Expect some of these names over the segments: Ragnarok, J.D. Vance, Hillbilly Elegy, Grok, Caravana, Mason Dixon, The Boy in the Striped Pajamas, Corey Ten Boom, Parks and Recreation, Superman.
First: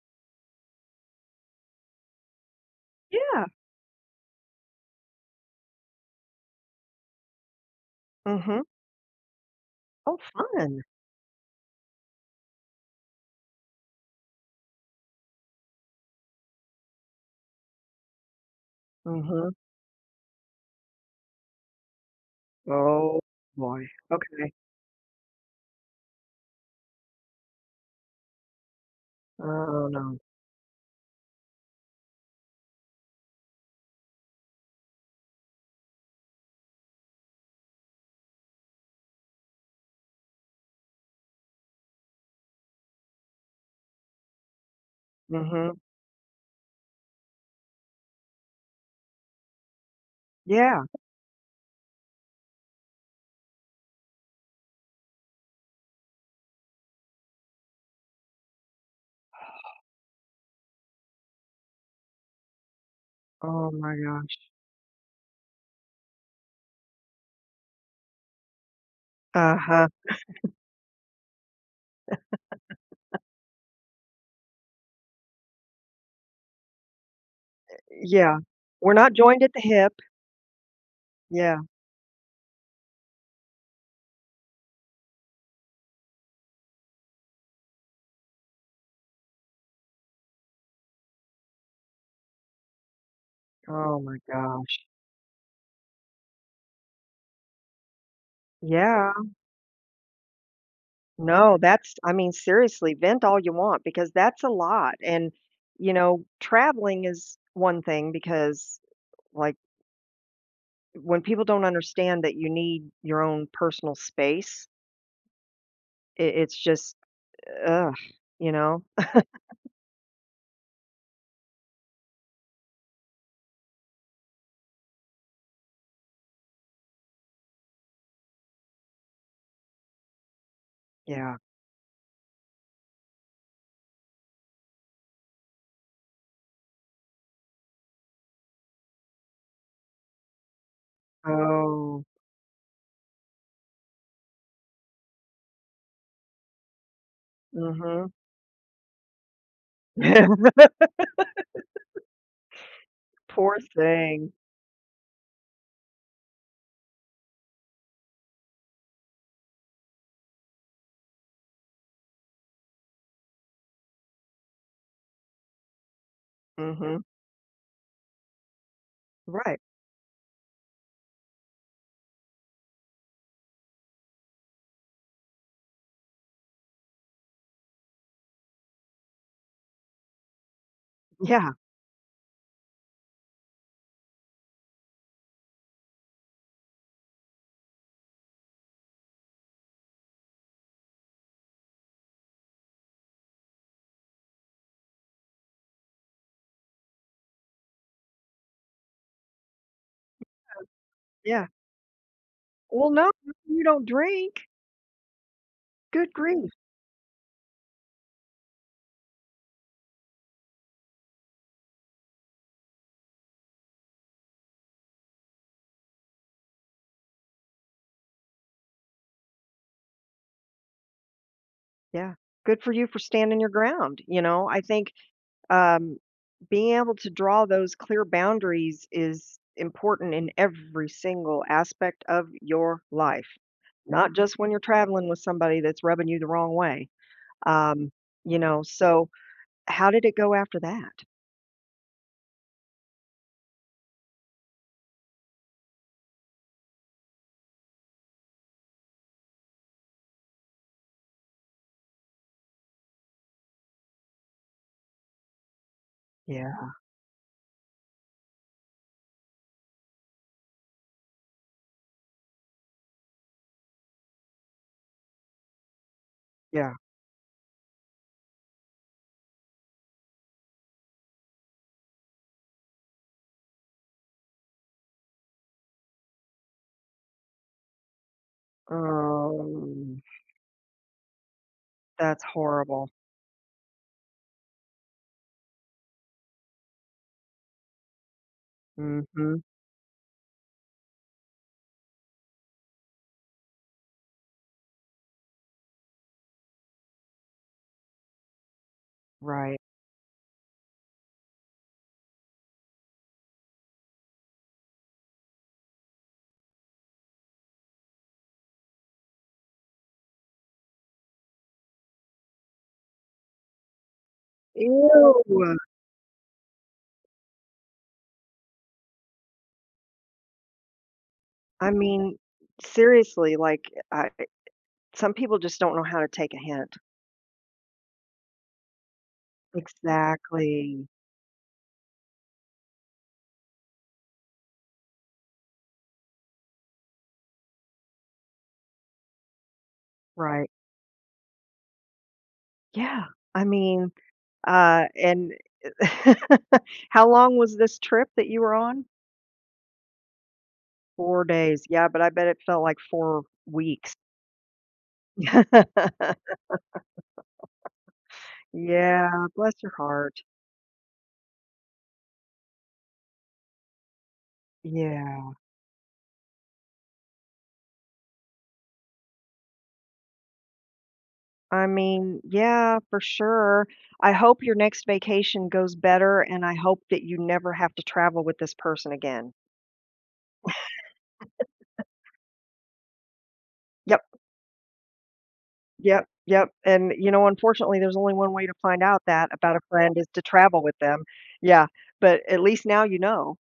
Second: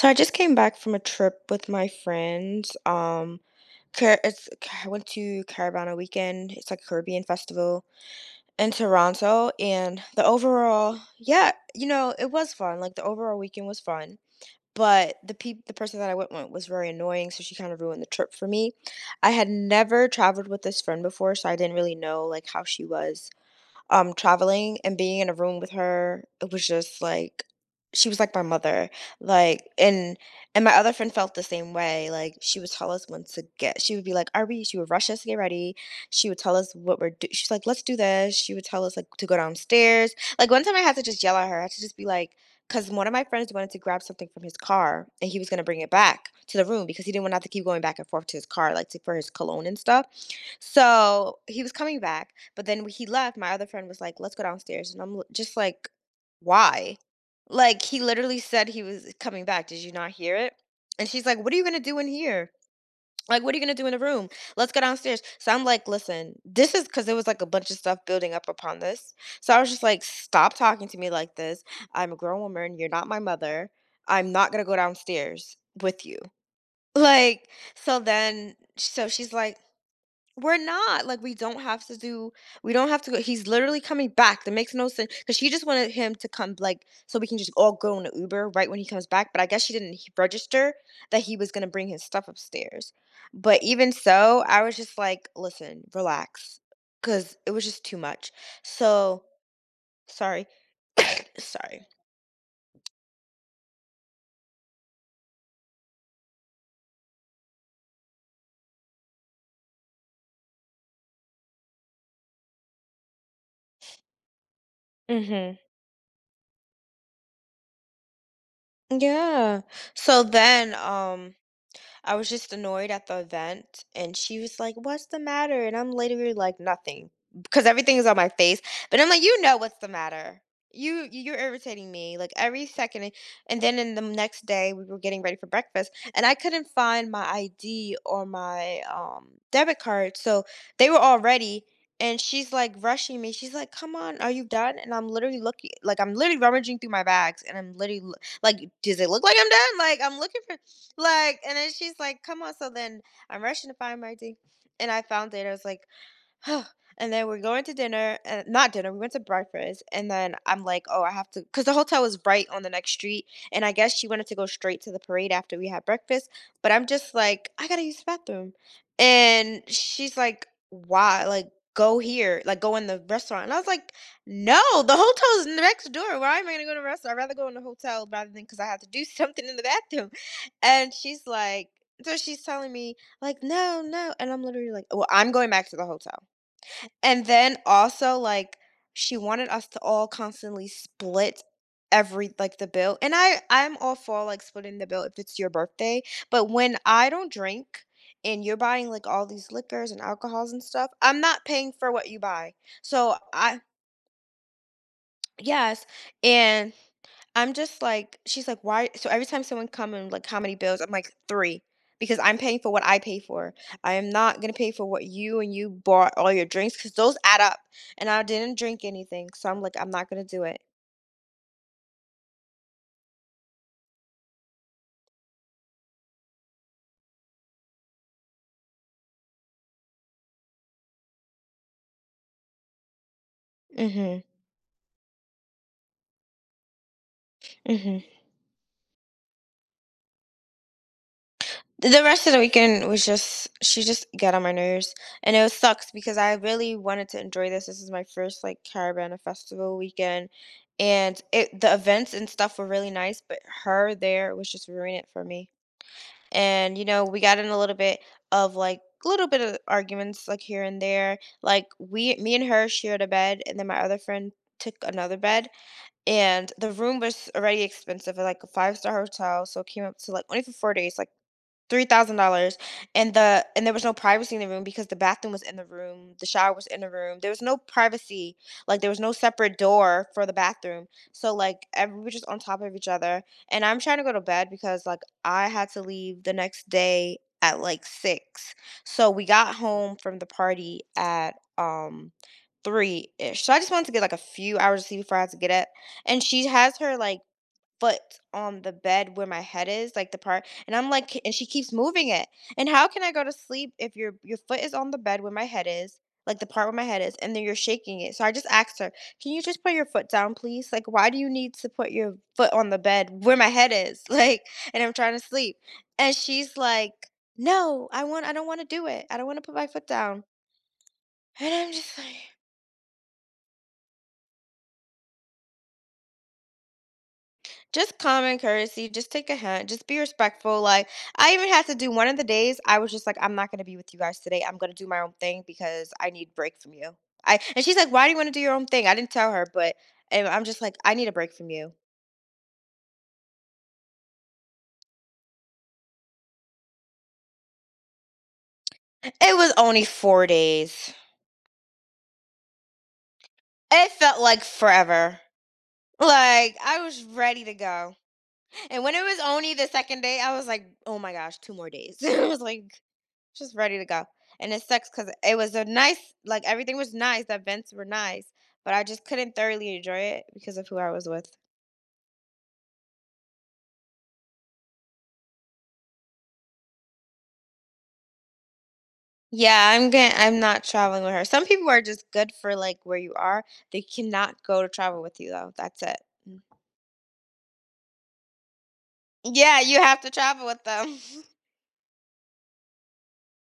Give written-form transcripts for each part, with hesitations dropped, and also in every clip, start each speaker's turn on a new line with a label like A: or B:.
A: So I just came back from a trip with my friends.
B: Yeah.
A: Car- it's I went to Caravana Weekend. It's like a Caribbean festival
B: Mhm.
A: in Toronto, and
B: Oh,
A: the
B: fun.
A: overall, yeah, you know, it was fun. Like the overall weekend was fun, but the person that I went with was very annoying, so she kind of ruined the trip for me. I had
B: Mhm.
A: never traveled with this friend before, so I didn't really know like how she
B: Oh,
A: was
B: boy. Okay.
A: traveling, and being in a room with her, it was just like she was like my mother, like
B: Oh,
A: and
B: no.
A: and my other friend felt the same way. Like she would tell us when to get, she would be like, are we, she would rush us to get ready. She would tell us what she's like, let's do this. She would tell us like to go downstairs. Like one time I had to just yell at her. I had to just be like, because one of my friends wanted to grab something from his car and he was going to
B: Mhm.
A: bring it back to the room because he didn't want to have to keep going back and forth to his car, like to, for his cologne and stuff.
B: Yeah.
A: So he was coming back, but then when he left, my other friend was like, let's go downstairs. And just like, why? Like, he literally said he was coming back. Did you not hear it? And she's like, what are you going to do in here? Like, what are you
B: Oh
A: going to do in
B: my
A: the room?
B: gosh.
A: Let's go downstairs. So I'm like, listen, this is because there was like a bunch of stuff building up upon this. So I was just
B: Uh-huh.
A: like, stop talking to me like this. I'm a grown woman. You're not my mother. I'm not going to go downstairs with you. Like, so
B: Yeah.
A: then,
B: We're
A: so
B: not
A: she's
B: joined at
A: like,
B: the hip.
A: we're not. Like, we
B: Yeah.
A: don't have to do, we don't have to go, he's literally coming back. That makes no sense because she just wanted him to come, like, so we can just all go in the Uber right when he comes back, but I guess she didn't h register that he was gonna bring his stuff upstairs. But even
B: Oh my
A: so, I was
B: gosh.
A: just like, "Listen, relax," because it was just too much.
B: Yeah.
A: So sorry.
B: No,
A: Sorry.
B: that's. I mean, seriously, vent all you want because that's a lot. And, you know, traveling is one thing because, like, when people don't understand that you need your own personal space,
A: Mhm.
B: it's just, ugh, you know?
A: Yeah. So then, I was just annoyed at the event, and she was like, "What's the matter?" And I'm literally like, "Nothing," because everything is on my face. But I'm like, "You know what's the matter? You're
B: Yeah.
A: irritating me like every second." And then in the next day, we were getting ready for breakfast, and I couldn't find my ID or my debit card, so they were all ready.
B: Oh,
A: And she's like rushing me. She's like, "Come on, are you done?" And I'm literally looking, like I'm literally rummaging through my bags, and I'm literally
B: mhm.
A: like, "Does it look like I'm done?" Like I'm looking for, like, and then she's like, "Come on." So then I'm
B: Poor
A: rushing to find my
B: thing.
A: thing, and I found it. I was like, and then we're going to dinner, not dinner, we went to breakfast. And then I'm like, oh, I have to, because the hotel was right on the next street. And I guess she wanted to go straight to the parade after we had breakfast. But I'm
B: Mhm.
A: just like, I gotta use the bathroom.
B: Right.
A: And she's like, why? Like, go here, like, go in the restaurant. And I was like, no, the hotel's next door. Why am I gonna go to a restaurant? I'd rather go in the hotel rather than because I have to do something in the bathroom. And she's
B: Yeah,
A: like, so she's telling me, like, no, no. And I'm literally like, well, I'm going back to the hotel. And then also, like, she wanted us to all constantly split every, like, the bill. And I'm all for like splitting the bill if it's your birthday, but when I don't drink and you're buying like all these liquors and alcohols and stuff, I'm not
B: yeah.
A: paying for what you buy.
B: Well, no,
A: So I
B: you don't drink.
A: yes,
B: Good grief.
A: and I'm just like, she's like, "Why," so every time someone come and like, "How many bills?" I'm like, "3," because I'm paying for what I pay for. I am not gonna pay for what you, and you bought all your drinks because those add up, and I didn't drink anything, so I'm like, "I'm not gonna do it."
B: Yeah. Good for you for standing your ground, you know? I think, um, being able to draw those clear boundaries is important in every single aspect of your life, not
A: Mhm,
B: just when you're traveling with somebody that's rubbing you the wrong way. Um,
A: mhm.
B: you know, so how did it go after that?
A: The rest of the weekend was just she just got on my nerves, and it sucks because I really wanted to enjoy this. This is my first, like, Caravana Festival weekend, and it, the events and stuff were really nice, but her there was just ruining it for me.
B: Yeah,
A: And you know, we got in a little bit of like a little bit of arguments, like here and there. Like we me and her shared a bed and then my other friend took another bed, and the
B: yeah.
A: room was already expensive at like a five-star hotel, so it came up to like, only for 4 days, like $3,000. And there was no privacy in the room because the bathroom was in the room, the shower was in the room. There was no privacy. Like there was no separate
B: Um.
A: door for the bathroom. So like every, we were
B: That's
A: just on top of
B: horrible.
A: each other. And I'm trying to go to bed because like I had to leave the next day at like 6. So we
B: Mhm.
A: got home from the party at 3ish. So I just wanted to get like a few hours of sleep before I had to get up. And she has her like foot on the bed where my
B: Right.
A: head is, like the part, and I'm like, and she keeps moving it. And how can I go to sleep if your foot is on the bed where my head is, like the part where my head is, and then you're shaking it? So I just asked her, can you just put your foot down, please? Like, why do you need to put your foot on the bed where my head is, like, and I'm trying to
B: Ew.
A: sleep? And she's like, no, I don't want to do it. I don't want to put my foot down. And
B: I
A: I'm just
B: mean,
A: like.
B: seriously, like, I some people just don't know how to take a hint.
A: Just common courtesy, just take a hint, just be respectful,
B: Exactly.
A: like, I even had to do, one of the days I was just like, "I'm not gonna be with you guys today, I'm gonna do my own thing because I need break from you." I And she's like, "Why do you wanna do your own thing?" I didn't tell her, but, and I'm
B: Right.
A: just like, "I need a break from you."
B: Yeah. I mean, and how long was this trip that you were on?
A: It was only 4 days.
B: 4 days. Yeah, but I bet it felt like 4
A: It
B: weeks.
A: felt like forever. Like, I was ready to go. And when it was
B: Yeah, bless
A: only the
B: your
A: second day,
B: heart.
A: I was like, "Oh my gosh, 2 more days." I was like, just ready to go. And it sucks because
B: Yeah.
A: it was a nice, like, everything was nice, the events were nice, but I just couldn't thoroughly enjoy it because of who I was with.
B: I mean, yeah, for sure. I hope your next vacation goes better, and I hope that you never have to travel with this person again.
A: Yeah, I'm not traveling with her. Some people are just good for, like, where you are. They
B: Yep,
A: cannot go to travel with you, though. That's it.
B: yep,
A: Mm.
B: yep, and, you know, unfortunately, there's only one way to find out that about a
A: Yeah, you
B: friend
A: have
B: is
A: to
B: to
A: travel
B: travel
A: with
B: with
A: them.
B: them. Yeah, but at least now you know.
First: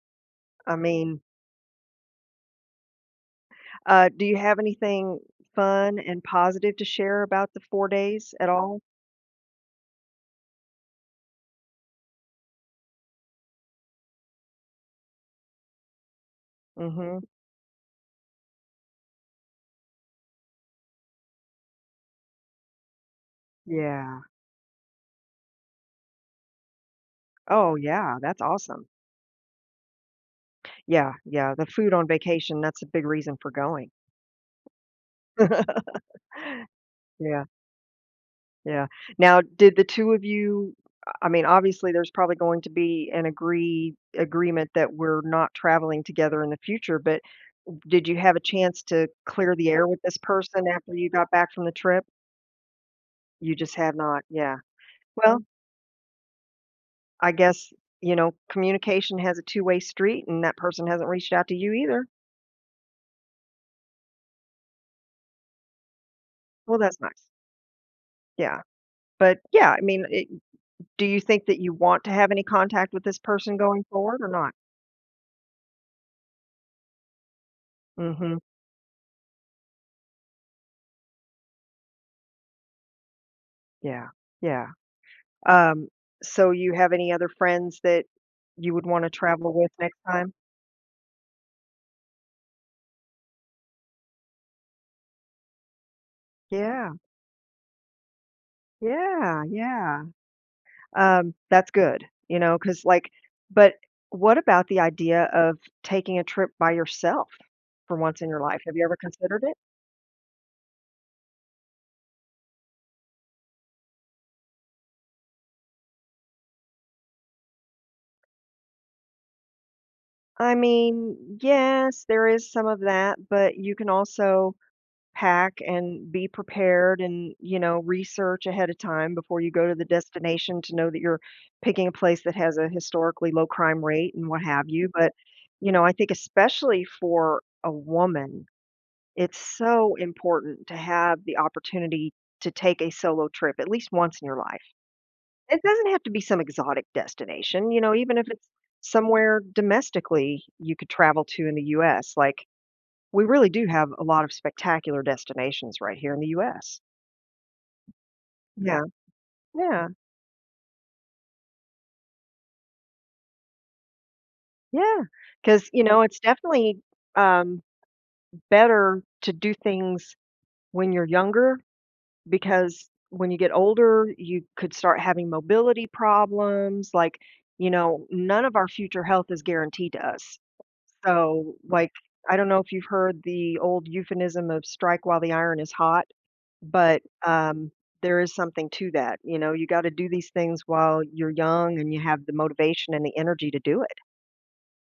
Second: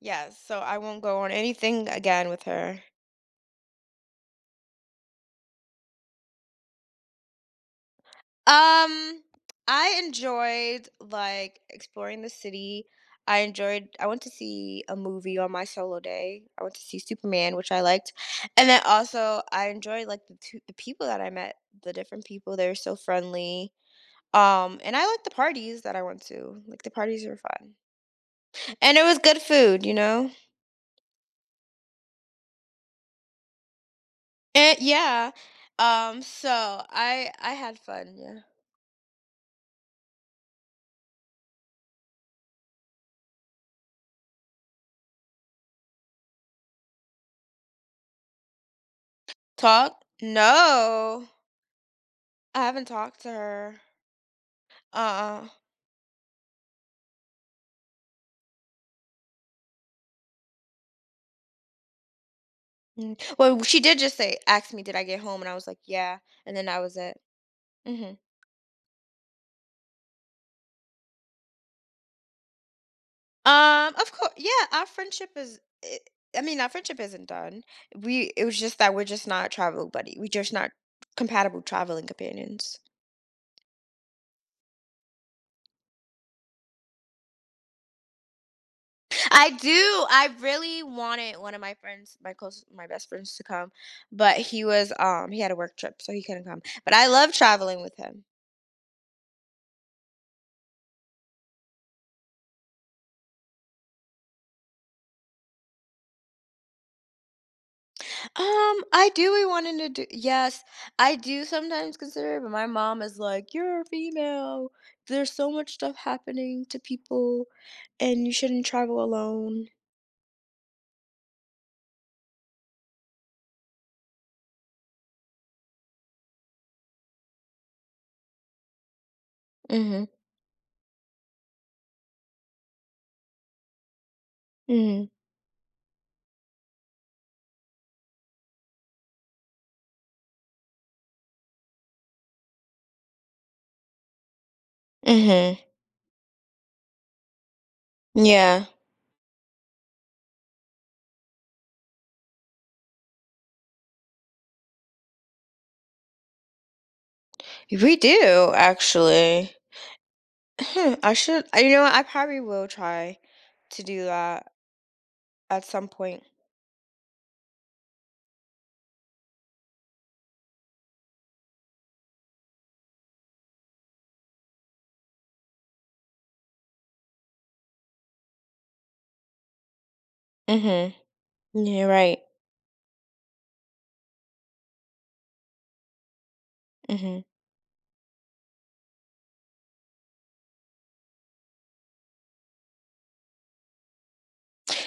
A: Yes, so
B: I
A: I won't
B: mean,
A: go on anything again with her.
B: do you have anything fun and positive to share about the 4 days at all?
A: Um, I enjoyed like exploring the city. I went to see a movie on my solo day. I went to see
B: Mhm.
A: Superman, which I liked. And then also I enjoyed like the people that I met, the different people. They were so friendly.
B: Yeah.
A: And I liked the parties that I went to. Like the parties were fun.
B: Oh, yeah, that's awesome.
A: And it was good food, you know?
B: Yeah, yeah, the food on vacation, that's a big reason for going.
A: And yeah. So I
B: Yeah.
A: I had fun, yeah.
B: Yeah. Now, did the 2 of you. I mean, obviously, there's probably going to be an agreement that we're not traveling together in the future, but did you have a chance to clear the air with
A: Talk?
B: this person after you
A: No.
B: got back from the trip?
A: I haven't talked to
B: You just
A: her.
B: have not, yeah. Well,
A: Uh-uh.
B: I guess, you know, communication has a two-way street, and that person hasn't reached out to you either.
A: Mm, well, she did just say ask me, "Did I get home?" And I was like, "Yeah," and then
B: Well,
A: that was
B: that's
A: it.
B: nice.
A: Mhm.
B: Yeah. But, yeah, I mean, it do you think that you want to have any contact with this person going
A: Of
B: forward or
A: course, yeah,
B: not?
A: our friendship is I mean, our friendship isn't done. We
B: Mhm.
A: it was just that we're just not compatible traveling companions.
B: Yeah. Yeah. Um, so you have any other friends that you would wanna
A: I
B: travel with next
A: do,
B: time?
A: I really wanted one of my friends, my best friends to come, but he was, he had a work trip, so he couldn't come,
B: Yeah,
A: but I love traveling with him.
B: yeah, yeah. That's good, you know, because like, but what about the idea of taking a trip by yourself for once in your life? Have you ever
A: I do
B: considered
A: be
B: it?
A: wanting to do, yes, I do sometimes consider it, but my mom is like, "You're a female. There's so much stuff happening to people, and you shouldn't travel alone."
B: I mean, yes, there is some of that, but you can also pack and be prepared and, you know, research ahead of time before you go to the
A: Mhm.
B: destination to know that you're picking a place that has a historically low crime rate and what have you.
A: Mhm.
B: But, you know, I think especially for a woman, it's so important to have the opportunity to take a solo trip at least once in your life.
A: Mhm.
B: It doesn't have to be some exotic destination, you know, even if it's
A: Yeah,
B: somewhere domestically you could travel to in the US, like we really do have a lot of spectacular destinations right here in the US.
A: we do
B: Yeah.
A: actually.
B: Yeah,
A: Hmm, I should. I- You know what? I probably will try to do that
B: yeah.
A: at
B: Because you
A: some
B: know, it's
A: point.
B: definitely, um, better to do things when you're younger because when you get older, you could start having mobility problems, like, you know, none of our future health is guaranteed to us.
A: Mhm.
B: So,
A: You're
B: like,
A: right.
B: I don't know if you've heard the old euphemism of strike while the iron is hot. But,
A: Mhm.
B: there is something to that, you know, you gotta do these things while you're young and you have the motivation and the energy to do it.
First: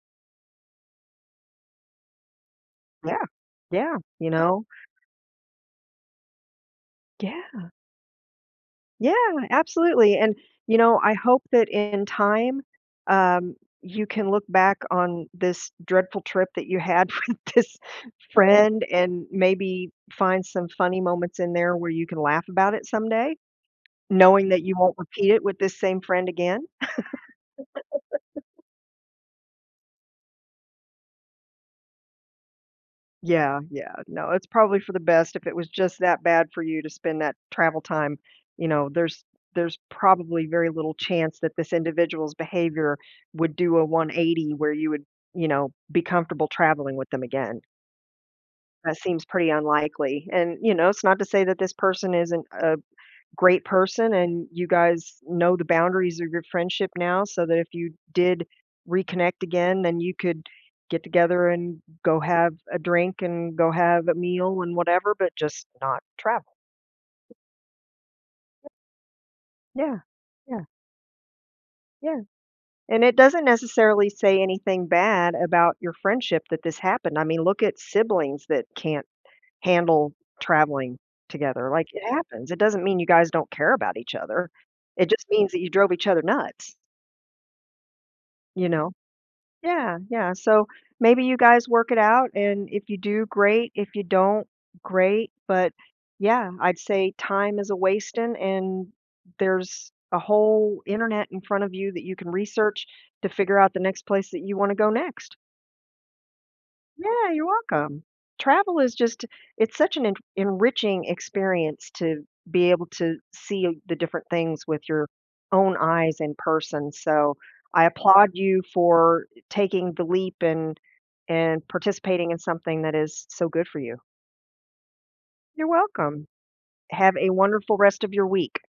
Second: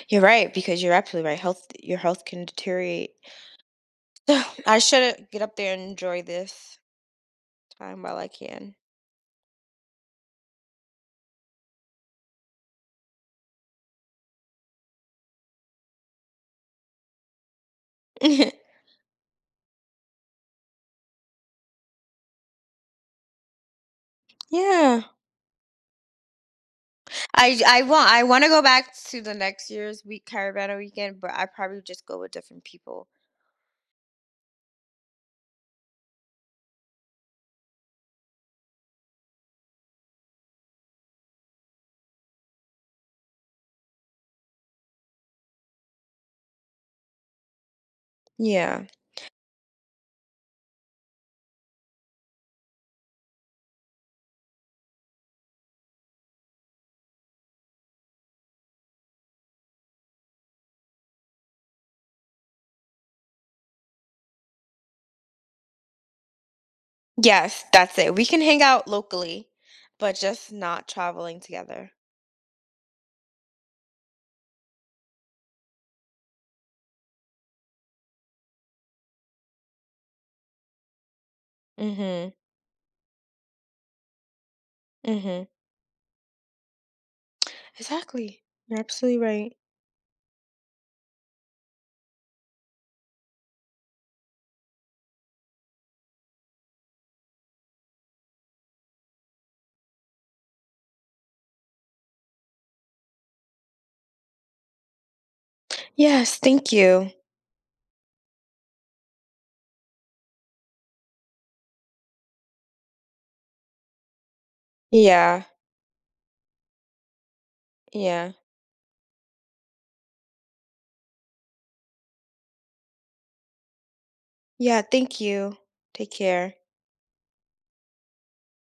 A: You're right because you're absolutely right. Health, your health can deteriorate.
B: Yeah. Yeah, you know?
A: I should get up there and enjoy this
B: Yeah,
A: time while I can.
B: yeah, absolutely, and, you know, I hope that in time, um, you can look back on this dreadful trip that you had with this friend and maybe find some funny moments in there where you can laugh about it someday, knowing that you won't
A: Yeah.
B: repeat it with this same friend again.
A: I want I want to go back to the next year's week Caravana weekend, but I probably just go with different people.
B: Yeah, yeah. No, it's probably for the best if it was just that bad for you to spend that travel time, you know, there's probably very little chance that this individual's behavior would do a 180 where you would, you know, be comfortable traveling with them again.
A: Yeah.
B: That seems pretty unlikely. And, you know, it's not to say that this person isn't a great person and you guys know the boundaries of your friendship now so that if you did reconnect again, then you could get together and go have a drink and go have a meal and whatever, but just not travel.
A: Yes, that's it. We can hang out locally,
B: Yeah.
A: but just
B: Yeah.
A: not traveling together.
B: Yeah. And it doesn't necessarily say anything bad about your friendship that this happened. I mean, look at siblings that can't handle traveling together. Like it
A: Mhm.
B: happens. It doesn't mean you guys don't care about each other. It just
A: Mhm.
B: means that you drove each other nuts,
A: Exactly.
B: you
A: You're
B: know?
A: absolutely right.
B: Yeah, yeah, so maybe you guys work it out, and if you do, great, if you don't, great, but, yeah, I'd say time is a-wasting, and there's a whole internet in front of you that you can research to figure out the next place that you wanna go next.
A: Yes, thank you.
B: Yeah, you're welcome. Travel is just it's such an en enriching experience to be able to see the different things with your
A: Yeah.
B: own eyes in person, so I applaud
A: Yeah.
B: you for taking the leap and participating in something that is so good for you.
A: Yeah, thank you.
B: You're
A: Take
B: welcome.
A: care.
B: Have a wonderful rest of your week.